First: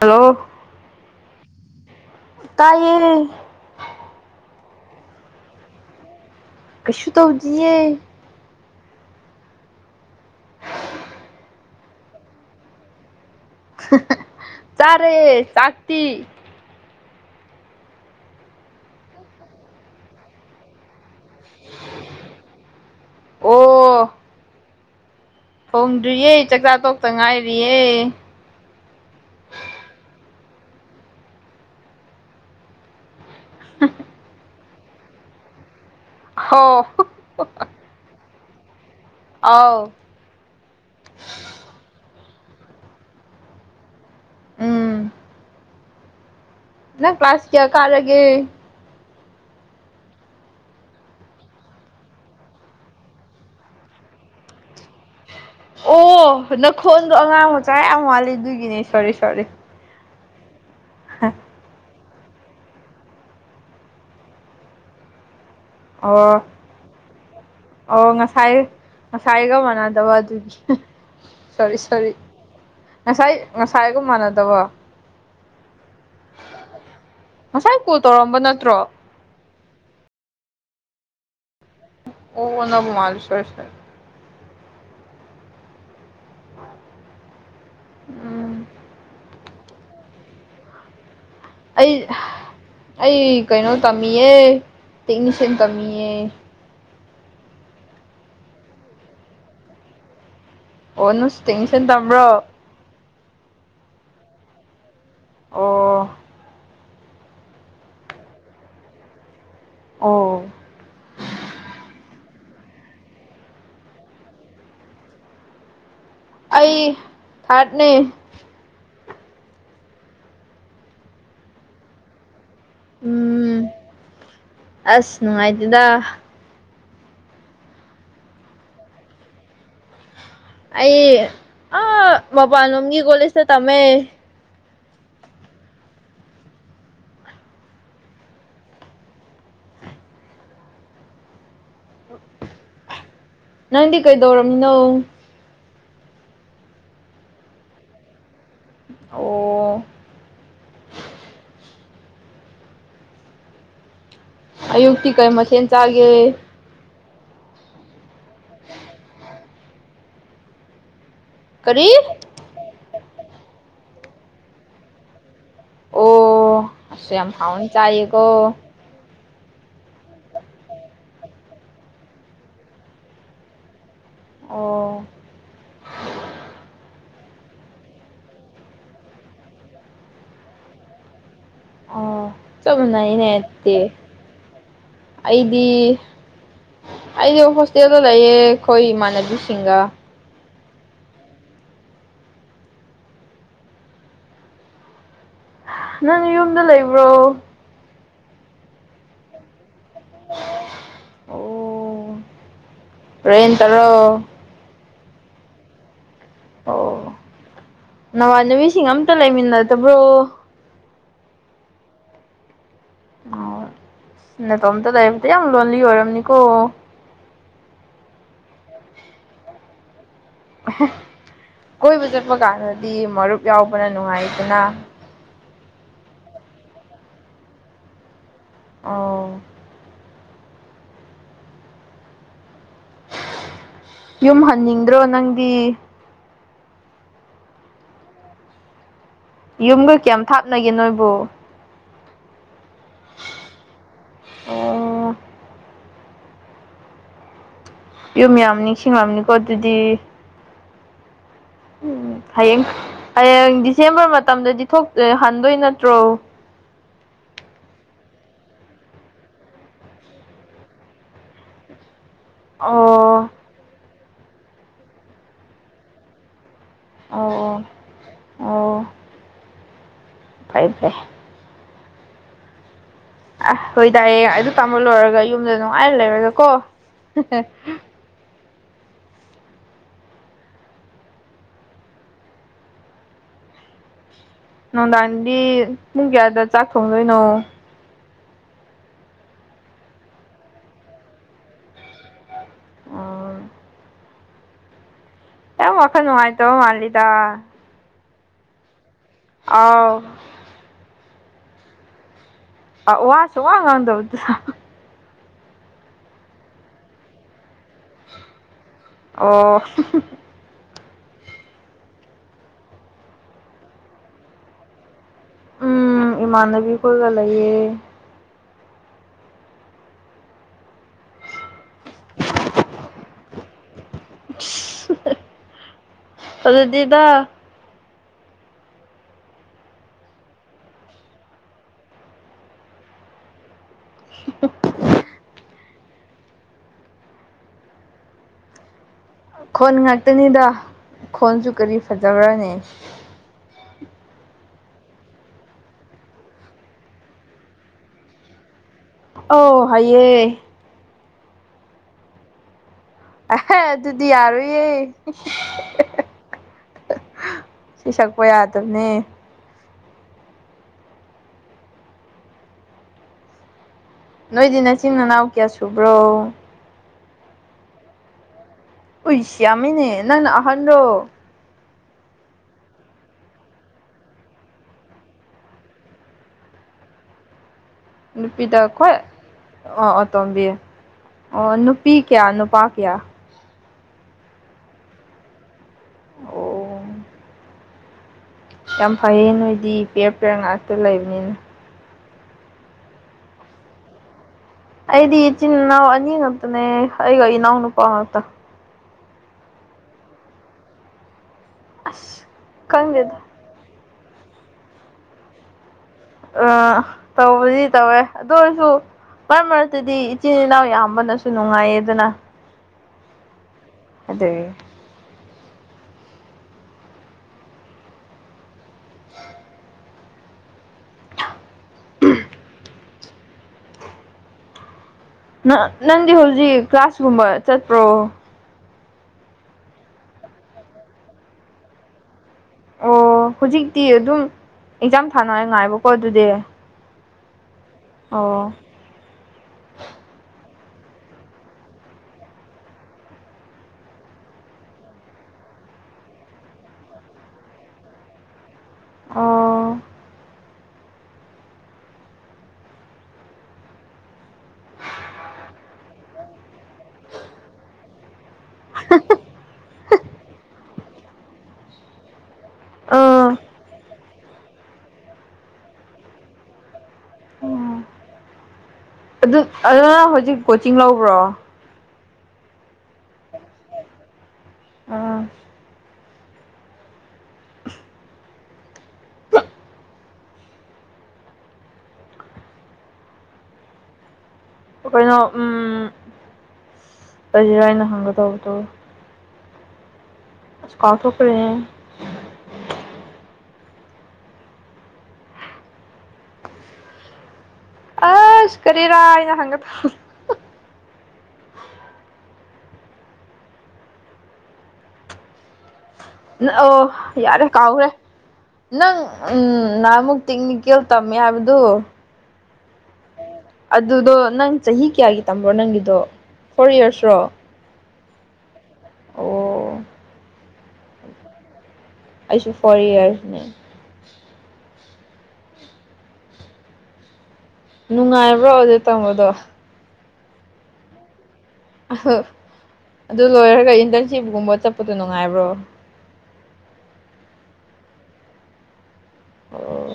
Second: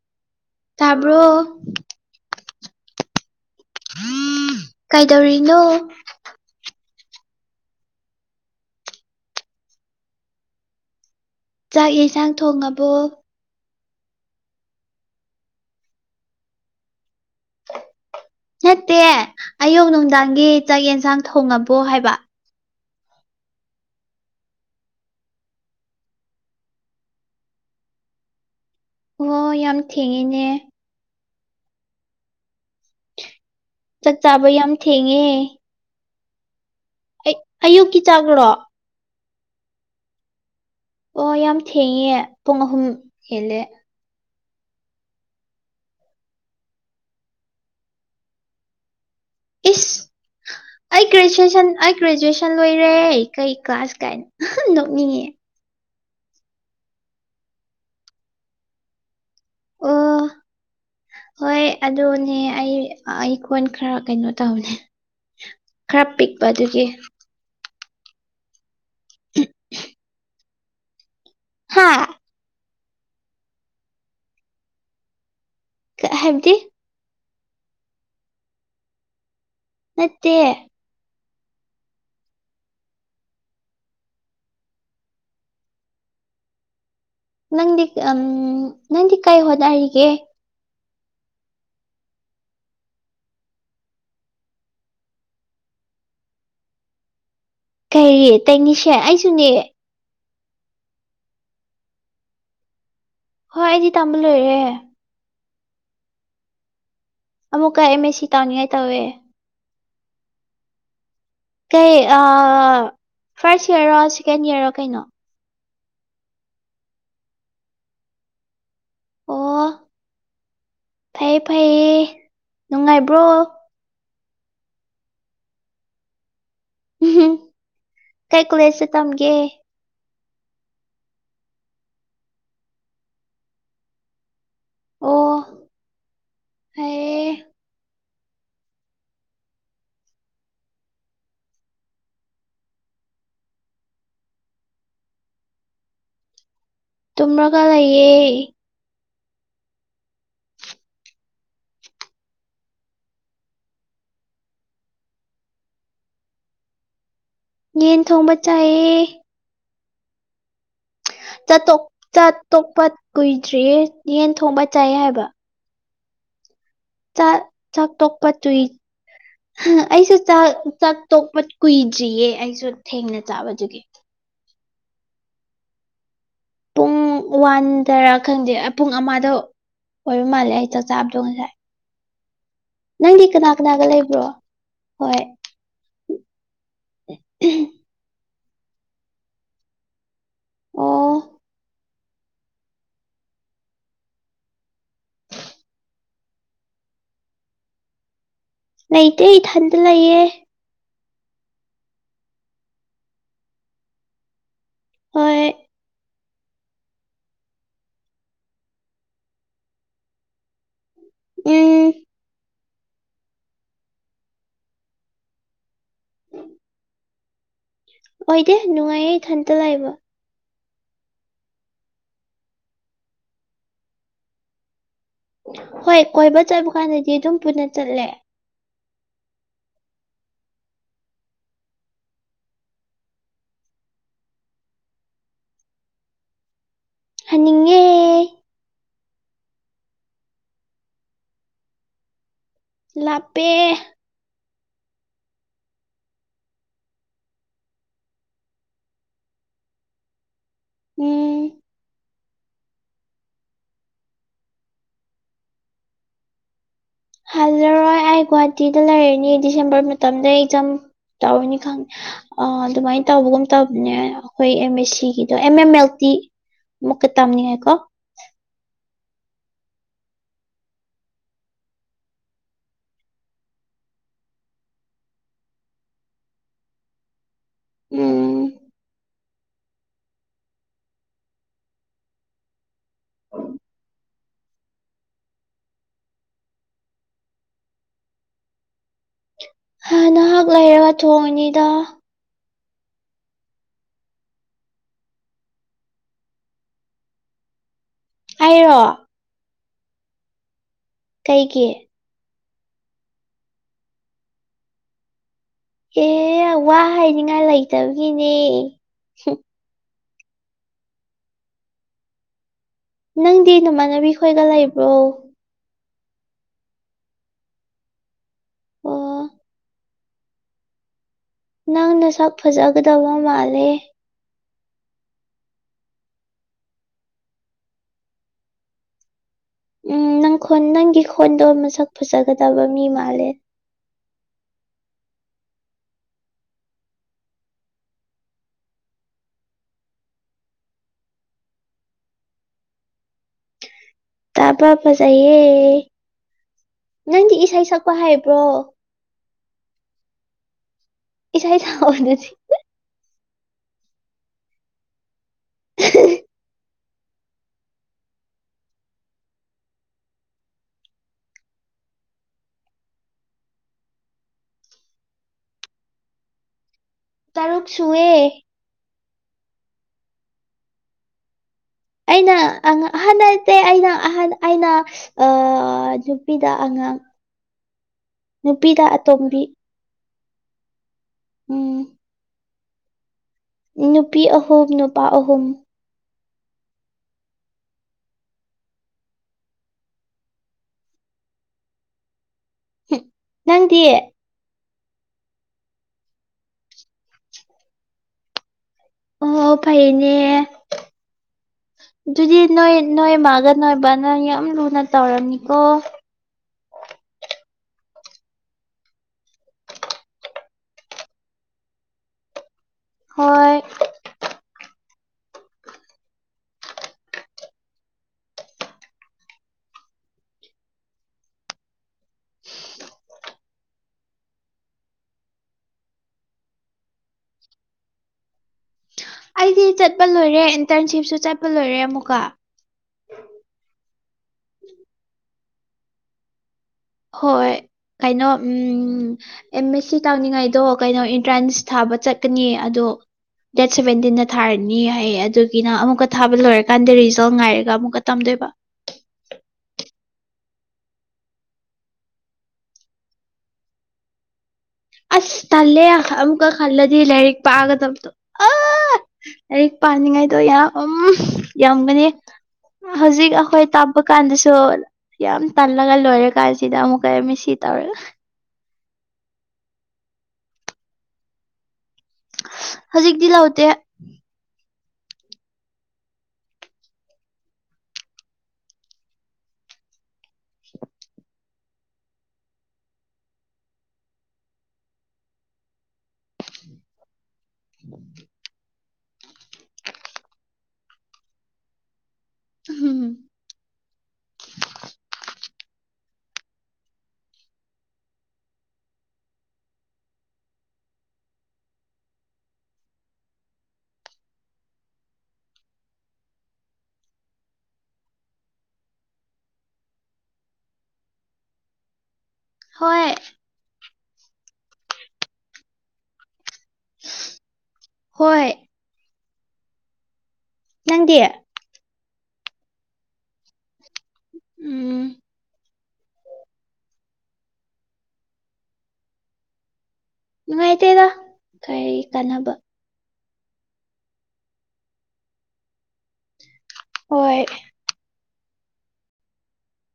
hello ꯇꯥꯕ꯭ꯔꯣ ꯇꯥꯏꯌꯦ ꯀꯩꯗꯧꯔꯤꯅꯣ ꯀꯩꯁꯨ ꯇꯧꯗꯤꯌꯦ ꯆꯥꯛ ꯌꯦꯟꯁꯥꯡ ꯊꯣꯡꯉꯕꯣ ꯆꯥꯔꯦ ꯆꯥꯛꯇꯤ ꯅꯠꯇꯦ ꯑꯌꯨꯛ ꯅꯨꯡꯗꯥꯡꯒꯤ ꯆꯥꯛ ꯌꯦꯟꯁꯥꯡ ꯊꯣꯡꯉꯕꯣ ꯍꯥꯏꯕ ꯑꯣ ꯊꯣꯡꯗ꯭ꯔꯤꯌꯦ ꯆꯥꯛꯆꯥ ꯇꯣꯛꯇ ꯉꯥꯏꯔꯤꯌꯦ ꯑꯣ ꯌꯥꯝ ꯊꯦꯡꯉꯤꯅꯦ ꯆꯥꯛ ꯆꯥꯕ ꯌꯥꯝ ꯊꯦꯡꯉꯦꯍꯦ ꯍꯣ ꯑꯩ ꯑꯌꯨꯛꯀꯤ ꯆꯥꯛꯂꯣ ꯑꯧ ꯑꯣ ꯌꯥꯝ ꯊꯦꯡꯉꯦ ꯄꯨꯡ ꯑꯍꯨꯝ ꯍꯦꯜꯂꯦ ꯎꯝ ꯅꯪ ꯀ꯭ꯂꯥꯁ ꯀꯌꯥ ꯀꯥꯔꯒꯦ ꯏꯁ ꯑꯩ ꯒ꯭ꯔꯦꯖꯨꯑꯦꯁꯟ ꯑꯩ ꯒ꯭ꯔꯦꯖꯨꯑꯦꯁꯟ ꯂꯣꯏꯔꯦ ꯀꯩ ꯀ꯭ꯂꯥꯁ ꯀꯥꯏꯅ ꯅꯣꯛꯅꯤꯡꯉꯦ ꯑꯣ ꯅꯈꯣꯟꯗꯣ ꯑꯉꯥꯡ ꯃꯆꯥ ꯌꯥꯝ ꯃꯥꯟꯂꯤ ꯑꯗꯨꯒꯤꯅꯦ ꯁꯣꯔꯤ ꯁꯣꯔꯤ ꯑꯣ ꯍꯣꯏ ꯑꯗꯨꯅꯦ ꯑꯩ ꯑꯩ ꯈꯣꯟ ꯈꯔ ꯀꯩꯅꯣ ꯇꯧꯕꯅꯦ ꯈꯔ ꯑꯣ ꯄꯤꯛꯄ ꯑꯗꯨꯒꯤ ꯑꯣ ꯉꯁꯥꯏ ꯉꯁꯥꯏꯒ ꯃꯥꯟꯅꯗꯕ ꯑꯗꯨꯒꯤ ꯁꯣꯔꯤ ꯍꯥ ꯁꯣꯔꯤ ꯉꯁꯥꯏ ꯉꯁꯥꯏꯒꯨꯝ ꯃꯥꯟꯅꯗꯕ ꯀ ꯍꯥꯏꯕꯗꯤ ꯉꯁꯥꯏ ꯀꯣꯜ ꯇꯧꯔꯛꯑꯝꯕ ꯅꯠꯇ꯭ꯔꯣ ꯅꯠꯇꯦ ꯑꯣ ꯑꯣꯟꯅꯕ ꯃꯥꯜ ꯁꯣꯏꯔꯦ ꯁꯣꯏꯔꯦ [inaudible] ꯅꯪꯗꯤ ꯑꯝ ꯎꯝ ꯅꯪꯗꯤ ꯀꯩ ꯍꯣꯠꯅꯔꯤꯒꯦ ꯑꯩ ꯑꯩ ꯀꯩꯅꯣ ꯇꯝꯃꯤꯌꯦ ꯇꯦꯛꯅꯤꯁꯤꯌꯥꯟ ꯇꯝꯃꯤꯌꯦ ꯀꯩ ꯇꯩꯅꯤꯁꯦ ꯑꯩꯁꯨꯅꯦ ꯑꯣꯅꯪꯁꯨ ꯇꯦꯛꯅꯤꯁꯥꯟ ꯇꯝꯕ꯭ꯔꯣ ꯍꯣꯏ ꯑꯩꯗꯤ ꯇꯝꯕ ꯂꯣꯏꯔꯦ ꯑꯣ ꯑꯃꯨꯛꯀ ꯑꯦꯝ ꯃꯦ ꯁꯤ ꯇꯧꯅꯤꯡꯉꯥꯏ ꯇꯧꯋꯦ ꯑꯣ ꯀꯩ ꯑꯥ ꯐꯥꯔꯁ ꯏꯌꯥꯔꯣ ꯁꯦꯀꯦꯟ ꯏꯌꯥꯔꯣ ꯀꯩꯅꯣ ꯑꯩ ꯊꯥꯔꯠꯅꯦ ꯑꯣ ꯐꯩ ꯐꯩꯌꯦ ꯅꯨꯡꯉꯥꯏꯕ꯭ꯔꯣ ꯎꯝ ꯑꯁ ꯅꯨꯡꯉꯥꯏꯇꯦꯗ ꯎꯍꯨꯝ ꯀꯩ ꯀꯣꯂꯦꯖꯇ ꯇꯝꯒꯦ ꯑꯩ ꯑ ꯃꯄꯥꯜꯂꯣꯝꯒꯤ ꯀꯣꯂꯦꯖꯗ ꯇꯝꯃꯦ ꯑꯣ ꯍꯩ ꯅꯪꯗꯤ ꯀꯩꯗꯧꯔꯝꯃꯤꯅꯣ ꯇꯨꯝꯔꯒ ꯂꯩꯌꯦ ꯑꯣ ꯑꯣ ꯑꯌꯨꯛꯇꯤ ꯀꯩ ꯃꯊꯦꯟ ꯆꯥꯒꯦ ꯌꯦꯟ ꯊꯣꯡꯕ ꯆꯥꯏꯑꯦ ꯆꯥꯛ ꯇꯣꯛ ꯀꯔꯤ ꯆꯥ ꯇꯣꯛꯄ ꯀꯨꯏꯗ꯭ꯔꯤꯌꯦ ꯌꯦꯟ ꯊꯣꯡꯕ ꯆꯥꯏꯌꯦ ꯍꯥꯏꯕ ꯑꯣ ꯑꯁ ꯌꯥꯝ ꯆꯥꯛ ꯍꯥꯎꯅ ꯆꯥꯌꯦꯀꯣ ꯍꯥ ꯑꯩꯁꯨ ꯆꯥꯛ ꯆꯥꯛ ꯇꯣꯛꯄ ꯀꯨꯏꯗ꯭ꯔꯤꯌꯦ ꯑꯩꯁꯨ ꯊꯦꯡꯅ ꯆꯥꯕꯗꯨꯒꯤ ꯑꯣ ꯄꯨꯡ ꯋꯥꯟ ꯗꯔꯥ ꯈꯪꯗꯦ ꯄꯨꯡ ꯑꯃꯗ ꯑꯣꯏꯕ ꯃꯥꯜꯂꯦ ꯑꯩ ꯆꯥꯛ ꯆꯥꯕꯗꯣ ꯉꯁꯥꯏ ꯑꯣ ꯆꯞ ꯅꯪꯗꯤ ꯃꯅꯩꯅꯦ ꯀꯅꯥ ꯑꯗꯨꯗꯤ ꯀꯅꯥꯒ ꯂꯩꯕ꯭ꯔꯣ ꯍꯣꯏ ꯑꯩꯗꯤ ꯑꯩꯁꯨ ꯍꯣꯁꯇꯦꯜꯗ ꯂꯩꯌꯦ ꯑꯩꯈꯣꯏ ꯏꯃꯥꯟꯅꯕꯤꯁꯤꯡꯒ ꯑꯣ ꯅꯪ ꯅꯌꯨꯝꯗ ꯂꯩꯕ꯭ꯔꯣ ꯂꯩꯇꯦ ꯏꯊꯟꯗ ꯂꯩꯌꯦ ꯑꯣ ꯔꯦꯟꯇꯔꯣ ꯍꯣꯏ ꯑꯣ ꯅꯃꯥꯟꯅꯕꯤꯁꯤꯡ ꯑꯝꯇ ꯂꯩꯃꯤꯟꯅꯗꯕ꯭ꯔꯣ ꯎꯝ ꯑꯣ ꯅꯇꯣꯝꯇ ꯂꯩꯕꯗꯤ ꯌꯥꯝ ꯂꯣꯟꯂꯤ ꯑꯣꯏꯔꯝꯅꯤꯀꯣ ꯑꯣꯏꯗꯦ ꯅꯨꯡꯉꯥꯏꯌꯦ ꯏꯊꯟꯇ ꯂꯩꯕ ꯑꯦꯍꯦ ꯀꯣꯏꯕ ꯆꯠꯄ ꯀꯥꯟꯗꯗꯤ ꯃꯔꯨꯞ ꯌꯥꯎꯕꯅ ꯅꯨꯡꯉꯥꯏꯗꯅ ꯍꯣꯏ ꯀꯣꯏꯕ ꯆꯠꯄ ꯀꯥꯟꯗꯗꯤ ꯑꯗꯨꯝ ꯄꯨꯟꯅ ꯆꯠꯂꯦ ꯑꯥꯎ ꯌꯨꯝ ꯍꯟꯅꯤꯡꯗ꯭ꯔꯣ ꯅꯪꯗꯤ ꯍꯟꯅꯤꯡ ꯌꯨꯝꯒ ꯀꯌꯥꯝ ꯊꯥꯞꯅꯒꯦ ꯅꯣꯏꯕꯨ ꯂꯥꯞꯄꯦ ꯑꯣ ꯌꯨꯝ ꯌꯥꯝ ꯅꯤꯡꯁꯤꯡꯉꯝ ꯅꯤꯀꯣ ꯑꯗꯨꯗꯤ ꯎꯝ ꯍꯌꯦꯡ ꯍꯌꯦꯡ ꯗꯤꯁꯦꯝꯕꯔ ꯃꯇꯝꯗꯗꯤ ꯊꯣꯛ ꯍꯟꯗꯣꯏ ꯅꯠꯇ꯭ꯔꯣ ꯍꯜꯂꯔꯣꯏ ꯑꯩ ꯒꯨꯍꯥꯇꯤꯗ ꯂꯩꯔꯅꯤ ꯗꯤꯁꯦꯝꯕꯔ ꯃꯇꯝꯗꯩ ꯏꯆꯝ ꯇꯧꯕꯅꯤ ꯈꯪ ꯑ ꯑꯗꯨꯃꯥꯏꯅ ꯑꯣ ꯇꯧꯕꯒꯨꯝ ꯇꯕꯅꯦ ꯑꯩꯈꯣꯏ ꯑꯦꯝ ꯃꯦ ꯁꯤꯒꯤꯗꯣ ꯑꯦꯝ ꯑꯦꯝ ꯃꯦꯜ ꯇꯤ ꯃꯨꯛꯀ ꯑꯣ ꯇꯥꯝꯅꯤꯡꯉꯦꯀꯣ ꯑꯣ ꯐꯩ ꯐꯩ ꯑ ꯍꯣꯏ ꯗꯥ ꯌꯦꯡ ꯑꯩꯗ ꯇꯥꯝꯕ ꯂꯣꯏꯔꯒ ꯌꯨꯝꯗ ꯅꯨꯡꯉꯥꯏꯔ ꯂꯩꯔꯔ ꯀꯣ ꯎꯝ ꯅꯨꯡꯗꯥꯡꯗꯤ ꯄꯨꯡ ꯀꯌꯥꯗ ꯆꯥꯛ ꯊꯣꯡꯗꯣꯏꯅꯣ ꯍ ꯅꯍꯥꯛ ꯂꯩꯔꯒ ꯊꯣꯡꯉꯅꯤꯗ ꯎꯝ ꯌꯥꯝ ꯋꯥꯈꯜ ꯅꯣꯡꯉꯥꯏꯇꯕ ꯃꯥꯂꯤꯗꯥ ꯑꯩꯔꯣ ꯑꯥꯎ ꯀꯩꯒꯤ ꯑ ꯋꯥꯁꯨ ꯋꯥ ꯉꯥꯡꯗꯕꯗꯨ ꯑꯦ ꯋꯥ ꯍꯥꯏꯅꯤꯡꯉꯥꯏ ꯂꯩꯇꯕꯒꯤꯅꯦ ꯑꯣ ꯅꯪꯗꯤ ꯅꯃꯥꯟꯅꯕꯤ ꯈꯣꯏꯒ ꯂꯩꯕ꯭ꯔꯣ ꯎꯝ ꯏꯃꯥꯟꯅꯕꯤ ꯀꯣꯏꯒ ꯂꯩꯌꯦ ꯑꯣ ꯅꯪꯅ ꯁꯛ ꯐꯖꯒꯗꯕ ꯃꯥꯜꯂꯦ ꯐꯖꯗꯦꯗ ꯎꯝ ꯅꯪ ꯈꯣꯟ ꯅꯪꯒꯤ ꯈꯣꯟꯗꯣ ꯃꯁꯛ ꯐꯖꯒꯗꯕ ꯃꯤ ꯃꯥꯜꯂꯦ [unintelligible] ꯈꯣꯟ ꯉꯥꯛꯇꯅꯤꯗ ꯈꯣꯟꯁꯨ ꯀꯔꯤ ꯐꯖꯕ꯭ꯔꯥꯅꯦ ꯇꯥꯕ ꯐꯖꯩꯌꯦ ꯅꯪꯗꯤ ꯏꯁꯩ ꯁꯛꯄ ꯍꯩꯕ꯭ꯔꯣ ꯑꯧ ꯍꯩꯌꯦ ꯢꯁꯩ ꯁꯛꯑꯣ ꯑꯗꯨꯗꯤ ꯑꯦꯍ ꯑꯗꯨꯗꯤ ꯌꯥꯔꯣꯢꯌꯦ [unintelligible] ꯏꯁꯩ ꯁꯛꯄ ꯌꯥꯗꯕꯅꯦ ꯅꯣꯏꯗꯤ ꯅꯆꯤꯟ ꯅꯅꯥꯎ ꯀꯌꯥ ꯁꯨꯕ꯭ꯔꯣ ꯇꯔꯨꯛ ꯁꯨꯋꯦ ꯌꯥꯃꯤꯅꯦ ꯅꯪ ꯅ ꯑꯍꯟꯔꯣ ꯑꯩꯅ ꯑꯍꯟꯠꯇꯦ ꯑꯩꯅ ꯑꯍꯟ ꯑꯩꯅ ꯑ ꯅꯨꯄꯤꯗ ꯑꯉꯥꯡ ꯅꯨꯄꯤꯗ ꯈꯨꯋꯥꯏ ꯑꯣ ꯑꯇꯣꯝꯕꯤ ꯑꯣ ꯎꯝ ꯅꯨꯄꯤ ꯀꯌꯥ ꯅꯨꯄꯥ ꯀꯌꯥ ꯅꯨꯄꯤ ꯑꯍꯨꯝ ꯅꯨꯄꯥ ꯑꯍꯨꯝ ꯑꯣ ꯌꯥꯝ ꯐꯩꯌꯦ ꯅꯣꯏꯗꯤ ꯄꯦꯔ ꯄꯦꯔ ꯉꯥꯛꯇ ꯂꯩꯕꯅꯤꯅ ꯅꯪꯗꯤ ꯑꯩꯗꯤ ꯏꯆꯤꯟ ꯏꯅꯥꯎ ꯑꯅꯤ ꯈꯛꯇꯅꯦ ꯑꯩꯒ ꯏꯅꯥꯎ ꯅꯨꯄꯥ ꯉꯥꯛꯇ ꯑꯣ ꯐꯩꯌꯦꯅꯦ ꯑꯗꯨꯗꯤ ꯅꯣꯏ ꯅꯣꯏ ꯈꯪꯗꯦꯗ ꯃꯥꯒ ꯅꯣꯏ ꯕꯥꯅ ꯌꯥꯝ ꯂꯨꯅ ꯇꯧꯔꯝꯅꯤꯀꯣ ꯑꯥ ꯇꯧꯕꯗꯤ ꯇꯧꯋꯦ ꯑꯗꯨ ꯑꯣꯏꯔꯁꯨ ꯃꯥꯢ ꯃꯔꯛꯇꯗꯤ ꯏꯆꯤꯟ ꯏꯅꯥꯎ ꯌꯥꯝꯕꯅꯁꯨ ꯅꯨꯡꯉꯥꯏꯌꯦꯗꯅ ꯍꯣꯏ ꯑꯗꯨꯒꯤ [inaudible] [unintelligible] ꯅꯪꯗꯤ ꯍꯧꯖꯤꯛ ꯀ꯭ꯂꯥꯁꯀꯨꯝꯕ ꯆꯠꯄ꯭ꯔꯣ ꯑꯩꯗꯤ ꯆꯠꯄ ꯂꯣꯏꯔꯦ ꯏꯟꯇꯔꯟꯁꯤꯞꯁꯨ ꯆꯠꯄ ꯂꯣꯏꯔꯦ ꯑꯃꯨꯛꯀ ꯑꯣ ꯍꯧꯖꯤꯛꯇꯤ ꯑꯗꯨꯝ ꯑꯦꯛꯖꯥꯝ ꯊꯥꯅ ꯉꯥꯏꯕꯀꯣ ꯑꯗꯨꯗꯤ ꯍꯣꯏ ꯀꯩꯅꯣ ꯑꯣ ꯎꯝ ꯑꯦꯝ ꯑꯦꯁ ꯁꯤ ꯇꯧꯅꯤꯡꯉꯥꯏꯗꯣ ꯀꯩꯅꯣ ꯑꯦꯟꯇ꯭ꯔꯥꯟꯁ ꯊꯥꯕ ꯆꯠꯀꯅꯤ ꯑꯗꯣ ꯗꯦꯠ ꯁꯚꯦꯟꯇꯤꯟꯗ ꯊꯥꯔꯅꯤ ꯍꯥꯏꯌꯦ ꯑꯗꯨꯒꯤꯅ ꯑꯃꯨꯛꯀ ꯊꯥꯕ ꯂꯣꯏꯔꯀꯥꯟꯗ ꯔꯤꯖꯜ ꯉꯥꯏꯔꯒ ꯑꯃꯨꯛꯀ ꯇꯝꯗꯣꯏꯕ ꯑꯣ ꯑꯁ ꯇꯜꯂꯦ ꯌꯥꯝ ꯑ ꯑꯃꯨꯛꯀ ꯈꯜꯂꯗꯤ ꯂꯥꯏꯔꯤꯛ ꯄꯥꯒꯗꯕꯗꯣ ꯑꯥ ꯂꯥꯏꯔꯤꯛ ꯄꯥꯅꯤꯡꯉꯥꯏꯗꯣ ꯌꯥꯝ ꯎꯝ ꯌꯥꯝꯒꯅꯤ ꯑꯥ ꯍꯧꯖꯤꯛ ꯑꯩꯈꯣꯏ ꯊꯕꯛ ꯀꯥꯟꯗꯁꯨ ꯌꯥꯝ ꯇꯜꯂꯒ ꯂꯣꯏꯔꯦ ꯀꯥꯟꯁꯤꯗ ꯑꯃꯨꯛ ꯑꯦꯝ ꯃꯦ ꯁꯤ ꯇꯧꯔꯦ ꯑꯗꯣ ꯅꯪ ꯍꯧꯖꯤꯛ ꯀꯣꯆꯤꯡ ꯂꯧꯕ꯭ꯔꯣ ꯍꯧꯖꯤꯛꯇꯤ ꯂꯧꯗꯦ ꯑꯥ ꯀꯩꯅꯣ ꯎꯝ ꯀꯔꯤꯔ ꯑꯩꯅ ꯍꯪꯒꯗꯧꯕꯗꯣ ꯀꯥꯎꯊꯣꯛꯈ꯭ꯔꯦ [unintelligible] ꯑꯁ ꯀꯔꯤꯔꯥ ꯑꯩꯅ ꯍꯪꯒ ꯑꯣ ꯌꯥꯔꯦ ꯀꯥꯎꯒ꯭ꯔꯦ ꯅꯪ ꯅꯍꯥꯟꯃꯨꯛ ꯇꯦꯛꯅꯤꯀꯦꯜ ꯇꯝꯃꯦ ꯍꯥꯏꯕꯗꯨ ꯍꯣꯏ ꯑꯗꯨꯗꯣ ꯅꯪ ꯆꯍꯤ ꯀꯌꯥꯒꯤ ꯇꯝꯕ꯭ꯔꯣ ꯅꯪꯒꯤꯗꯣ ꯐꯣꯔ ꯏꯌꯥꯔꯔꯣ ꯍꯣꯏ ꯑꯣ ꯅꯪꯗꯤ ꯑꯩꯁꯨ ꯐꯣꯔ ꯏꯌꯥꯔꯅꯦ ꯎꯝ ꯅꯨꯡꯉꯥꯏꯕ꯭ꯔꯣ ꯑꯗꯨ ꯇꯝꯕꯗꯣ ꯅꯨꯡꯉꯥꯏꯇꯦꯗ ꯀꯔꯤ ꯀꯥꯟꯅꯕ ꯑꯗꯨ ꯂꯣꯏꯔꯒ ꯏꯟꯇꯔꯟꯁꯤꯞꯀꯨꯝꯕ ꯆꯠꯄꯗꯣ ꯅꯨꯡꯉꯥꯏꯕ꯭ꯔꯣ ꯍꯣꯏ ꯑꯣ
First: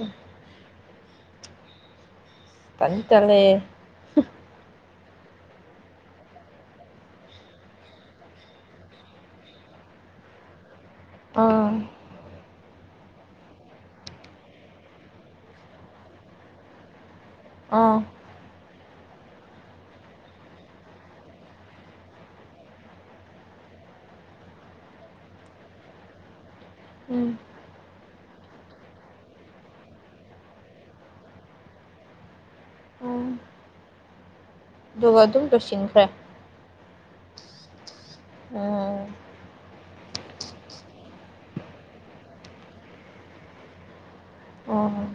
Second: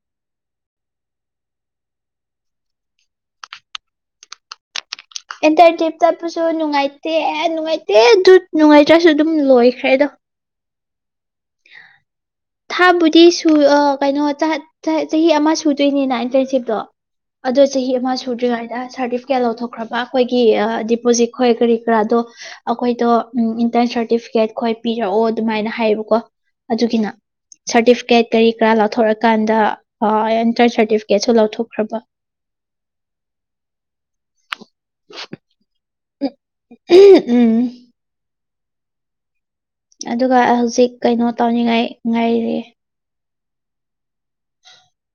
ꯇꯟꯗꯤ ꯇꯜꯂꯦ ꯑꯦꯟꯇꯔꯟꯁꯤꯞ ꯆꯠꯄꯁꯨ ꯅꯨꯡꯉꯥꯏꯇꯦ ꯑꯦ ꯅꯨꯡꯉꯥꯏꯇꯦ ꯑꯗꯨ ꯅꯨꯡꯉꯥꯏꯇ꯭ꯔꯁꯨ ꯑꯗꯨꯝ ꯂꯣꯏꯈ꯭ꯔꯦ ꯑꯗꯣ ꯑꯥ ꯊꯥꯕꯨꯗꯤ ꯁꯨ ꯑ ꯀꯩꯅꯣ ꯆꯍꯥꯠ ꯆꯍꯥꯠ ꯆꯍꯤ ꯑꯃ ꯁꯨꯗꯣꯏꯅꯤꯅ ꯏꯟꯇꯔꯟꯁꯤꯞꯇꯣ ꯑꯗꯣ ꯆꯍꯤ ꯑꯥ ꯑꯃ ꯁꯨ ꯁꯨꯗ꯭ꯔꯤꯉꯩꯗ ꯁꯥꯔꯇꯤꯐꯤꯀꯦꯠ ꯂꯧꯊꯣꯛꯈ꯭ꯔꯥꯕ ꯑꯩꯈꯣꯏꯒꯤ ꯗꯤꯄꯣꯖꯤꯠ ꯈꯣꯏ ꯀꯔꯤ ꯀꯔꯥꯗꯣ ꯑꯩꯈꯣꯏꯗꯣ ꯎꯝ ꯏꯟꯇꯔꯟ ꯁꯥꯔꯇꯤꯐꯤꯀꯦꯠ ꯈꯣꯏ ꯄꯤꯔꯛꯑꯣ ꯑꯗꯨꯃꯥꯏꯅ ꯍꯥꯏꯌꯦꯕꯀꯣ ꯑꯗꯨꯒꯤ ꯎꯝ ꯁꯥꯔꯇꯤꯐꯤꯀꯦꯠ ꯀꯔꯤ ꯀꯔꯥ ꯂꯧꯊꯣꯔꯛꯀꯥꯟꯗ ꯑ ꯏꯟꯇꯔꯟ ꯁꯥꯔꯇꯤꯐꯤꯀꯦꯠꯁꯨ ꯂꯧꯊꯣꯛꯈ꯭ꯔꯥꯕ [inaudible] ꯗꯨꯝ ꯑꯗꯨꯒ ꯑꯗꯨꯝ ꯂꯣꯏꯁꯤꯟꯈ꯭ꯔꯦ ꯎꯝ ꯑꫭ ꯑꯗꯨꯒ ꯍꯧꯖꯤꯛ ꯀꯩꯅꯣ ꯇꯧꯅꯤꯡꯉꯥꯏ ꯉꯥꯏꯔꯤ ꯑꯣ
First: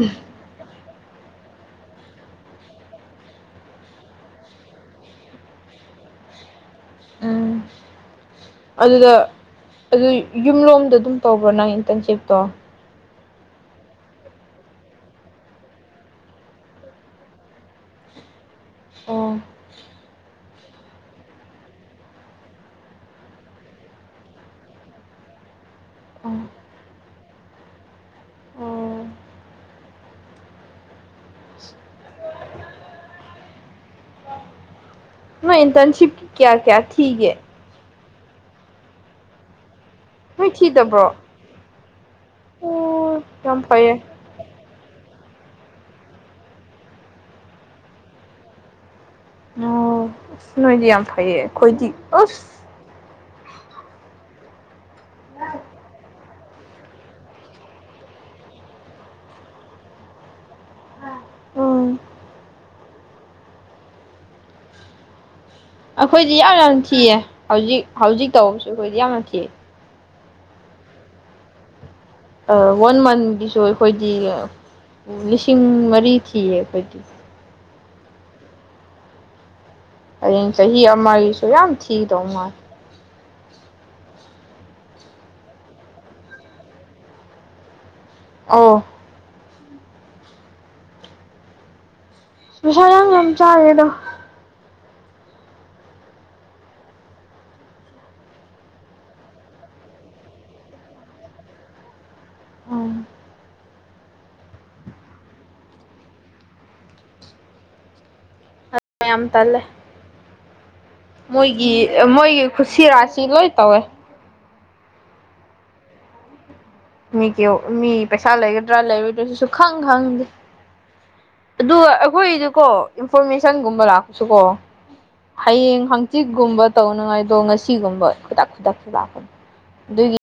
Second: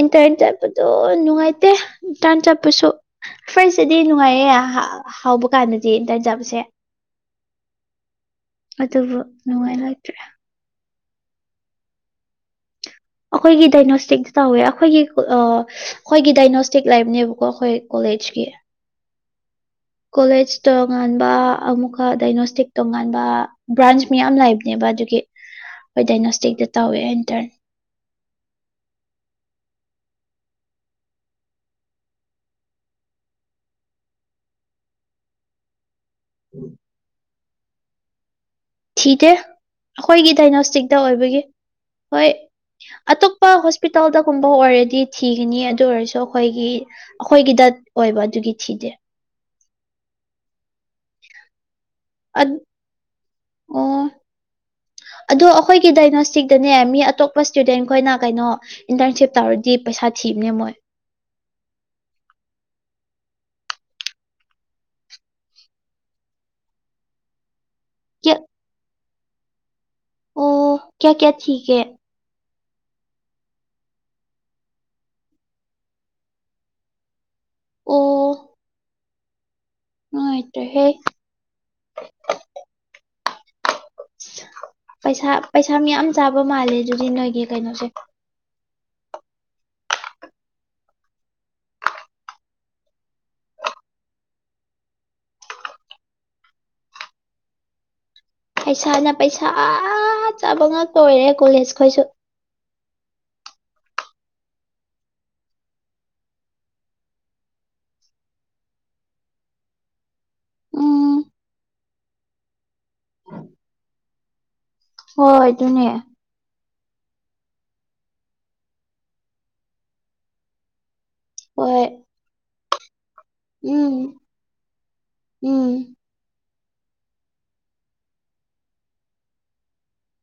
ꯏꯟꯇꯔꯟ ꯆꯠꯄꯗꯣ ꯅꯨꯡꯉꯥꯏꯇꯦ ꯏꯟꯇꯔꯟ ꯆꯠꯄꯁꯨ ꯐꯔꯁꯇꯗꯤ ꯅꯨꯡꯉꯥꯏꯌꯦ ꯍꯥꯎ ꯍꯥꯎꯕ ꯀꯥꯟꯗꯗꯤ ꯗꯥꯏꯠ ꯆꯥꯕꯁꯦ ꯎꯝ ꯑꯗꯨꯗ ꯑꯗꯨꯕꯨ ꯅꯨꯡꯉꯥꯏ ꯑꯗꯨ ꯂꯩꯇ꯭ꯔꯦ ꯌꯨꯝꯂꯣꯝꯗ ꯑꯗꯨꯝ ꯇꯧꯕ꯭ꯔꯣ ꯅꯪ ꯏꯟꯇꯔꯟꯁꯤꯞꯇꯣ ꯑꯩꯈꯣꯏꯒꯤ ꯗꯥꯏꯅꯣꯁꯇꯤꯛ ꯇꯧꯋꯦ ꯑꯩꯈꯣꯏꯒꯤ ꯑ ꯑꯩꯈꯣꯏꯒꯤ ꯗꯥꯏꯅꯣꯁꯇꯤꯛ ꯂꯩꯕꯅꯦꯕꯀꯣ ꯑꯩꯈꯣꯏ ꯀꯣꯂꯦꯖꯀꯤ ꯑꯣ ꯀꯣꯂꯦꯖ ꯇꯣꯉꯥꯟꯕ ꯑꯃꯨꯛꯀ ꯗꯥꯏꯅꯣꯁꯇꯤꯛ ꯇꯣꯉꯥꯟꯕ ꯕ꯭ꯔꯥꯟꯁ ꯃꯌꯥꯝ ꯂꯩ ꯅꯦꯕ ꯑꯗꯨꯒꯤ ꯍꯣꯏ ꯑꯣ ꯗꯥꯏꯅꯣꯁꯇꯤꯛꯇ ꯇꯧꯋꯦ ꯏꯟꯇꯔꯟ ꯑꯣ ꯅꯣꯢ ꯏꯟꯇꯔꯟꯁꯤꯞꯀꯤ ꯀꯌꯥ ꯀꯌꯥ ꯊꯤꯒꯦ ꯊꯤꯗꯦ ꯑꯩꯈꯣꯏꯒꯤ ꯅꯣꯏ ꯗꯥꯏꯅꯣꯁꯇꯤꯛꯇ ꯊꯤꯗꯕ꯭ꯔꯣ ꯑꯣꯏꯕꯒꯤ ꯍꯣꯏ ꯑꯣ ꯑꯇꯣꯞꯄ ꯌꯥꯝ ꯐꯩꯌꯦ ꯍꯣꯁꯄꯤꯇꯥꯜꯗ ꯀꯨꯝꯕ ꯑꯣꯏꯔꯗꯤ ꯊꯤꯒꯅꯤ ꯑꯗꯨ ꯑꯣꯏꯔꯁꯨ ꯑꯩꯈꯣꯏꯒꯤ ꯑꯩꯈꯣꯏꯒꯤꯗ ꯑꯣꯏꯕ ꯑꯗꯨꯒꯤ ꯊꯤꯗꯦ ꯑꯣ ꯅꯣꯏꯗꯤ ꯌꯥꯝ ꯐꯩꯌꯦ ꯑꯈꯣꯏꯗꯤ ꯑꯁ ꯑꯣ ꯑꯗꯣ ꯑꯩꯈꯣꯏꯒꯤ ꯗꯥꯏꯅꯣꯁꯇꯤꯛꯇꯅꯦ ꯃꯤ ꯑꯇꯣꯞꯄ ꯏꯁꯇꯨꯗꯦꯟ ꯈꯣꯏꯅ ꯀꯩꯅꯣ ꯏꯟꯇꯔꯟꯁꯤꯞ ꯇꯧꯔꯗꯤ ꯄꯩꯁꯥ ꯊꯤꯕꯅꯦ ꯃꯣꯏ ꯎꯝ ꯑꯩꯈꯣꯏꯗꯤ ꯌꯥꯝ ꯌꯥꯝ ꯊꯤꯌꯦ ꯍꯧꯖꯤꯛ ꯍꯧꯖꯤꯛ ꯇꯧꯕꯁꯨ ꯑꯩꯈꯣꯏꯗꯤ ꯌꯥꯝ ꯌꯥꯝ ꯊꯤꯌꯦ ꯑꯣ ꯀꯌꯥ ꯀꯌꯥ ꯊꯤꯒꯦ ꯋꯥꯟ ꯃꯟꯊꯒꯤꯁꯨ ꯑꯩꯈꯣꯏꯗꯤ ꯂꯤꯁꯤꯡ ꯃꯔꯤ ꯊꯤꯌꯦ ꯑꯩꯈꯣꯏꯗꯤ ꯑꯣ ꯍꯌꯦꯡ ꯆꯍꯤ ꯅꯨꯡꯉꯥꯏꯇ꯭ꯔꯦꯍꯦ ꯑꯃꯒꯤꯁꯨ ꯌꯥꯝ ꯊꯤꯗꯧ ꯃꯥꯜ ꯄꯩꯁꯥ ꯄꯩꯁꯥ ꯃꯌꯥꯝ ꯆꯥꯕ ꯃꯥꯜꯂꯦ ꯑꯗꯨꯗꯤ ꯅꯣꯏꯒꯤ ꯀꯩꯅꯣꯁꯦ ꯑꯣ ꯄꯩꯁꯥ ꯌꯥꯝ ꯌꯥꯝ ꯆꯥꯢꯌꯦꯗ ꯄꯩꯁꯥꯅ ꯄꯩꯁꯥ ꯆꯥꯕ ꯉꯥꯛꯇ ꯑꯣꯏꯔꯦ ꯀꯣꯂꯦꯖ ꯈꫭꯏꯁꯨ ꯎꯝ ꯃꯌꯥꯝ ꯇꯜꯂꯦ ꯎꯝ ꯃꯣꯏꯒꯤ ꯃꯣꯏꯒꯤ ꯈꯨꯁꯤ ꯔꯥꯁꯤ ꯂꯣꯏ ꯇꯧꯋꯦ ꯍꯣꯏꯗꯨꯅꯦ ꯃꯤꯒꯤ ꯃꯤ ꯄꯩꯁꯥ ꯂꯩꯒꯗ꯭ꯔꯥ ꯂꯩꯔꯣꯏꯗ꯭ꯔꯥ ꯁꯤꯁꯨ ꯁꯨꯈꯪ ꯈꯪꯗꯦ ꯑꯗꯨ ꯍꯣꯏ ꯑꯩꯈꯣꯏꯁꯨꯀꯣ ꯏꯟꯐꯣꯔꯃꯦꯁꯟꯒꯨꯝꯕ ꯎꯝ ꯂꯥꯛꯄꯁꯨꯀꯣ ꯎꯝ ꯍꯌꯦꯡ ꯍꯪ ꯆꯤꯠꯒꯨꯝꯕ ꯇꯧꯅꯉꯥꯏꯗꯣ ꯉꯁꯤꯒꯨꯝꯕ ꯈꯨꯗꯛ ꯈꯨꯗꯛꯇ ꯂꯥꯛꯄꯅꯤ ꯑꯗꯨꯒꯤ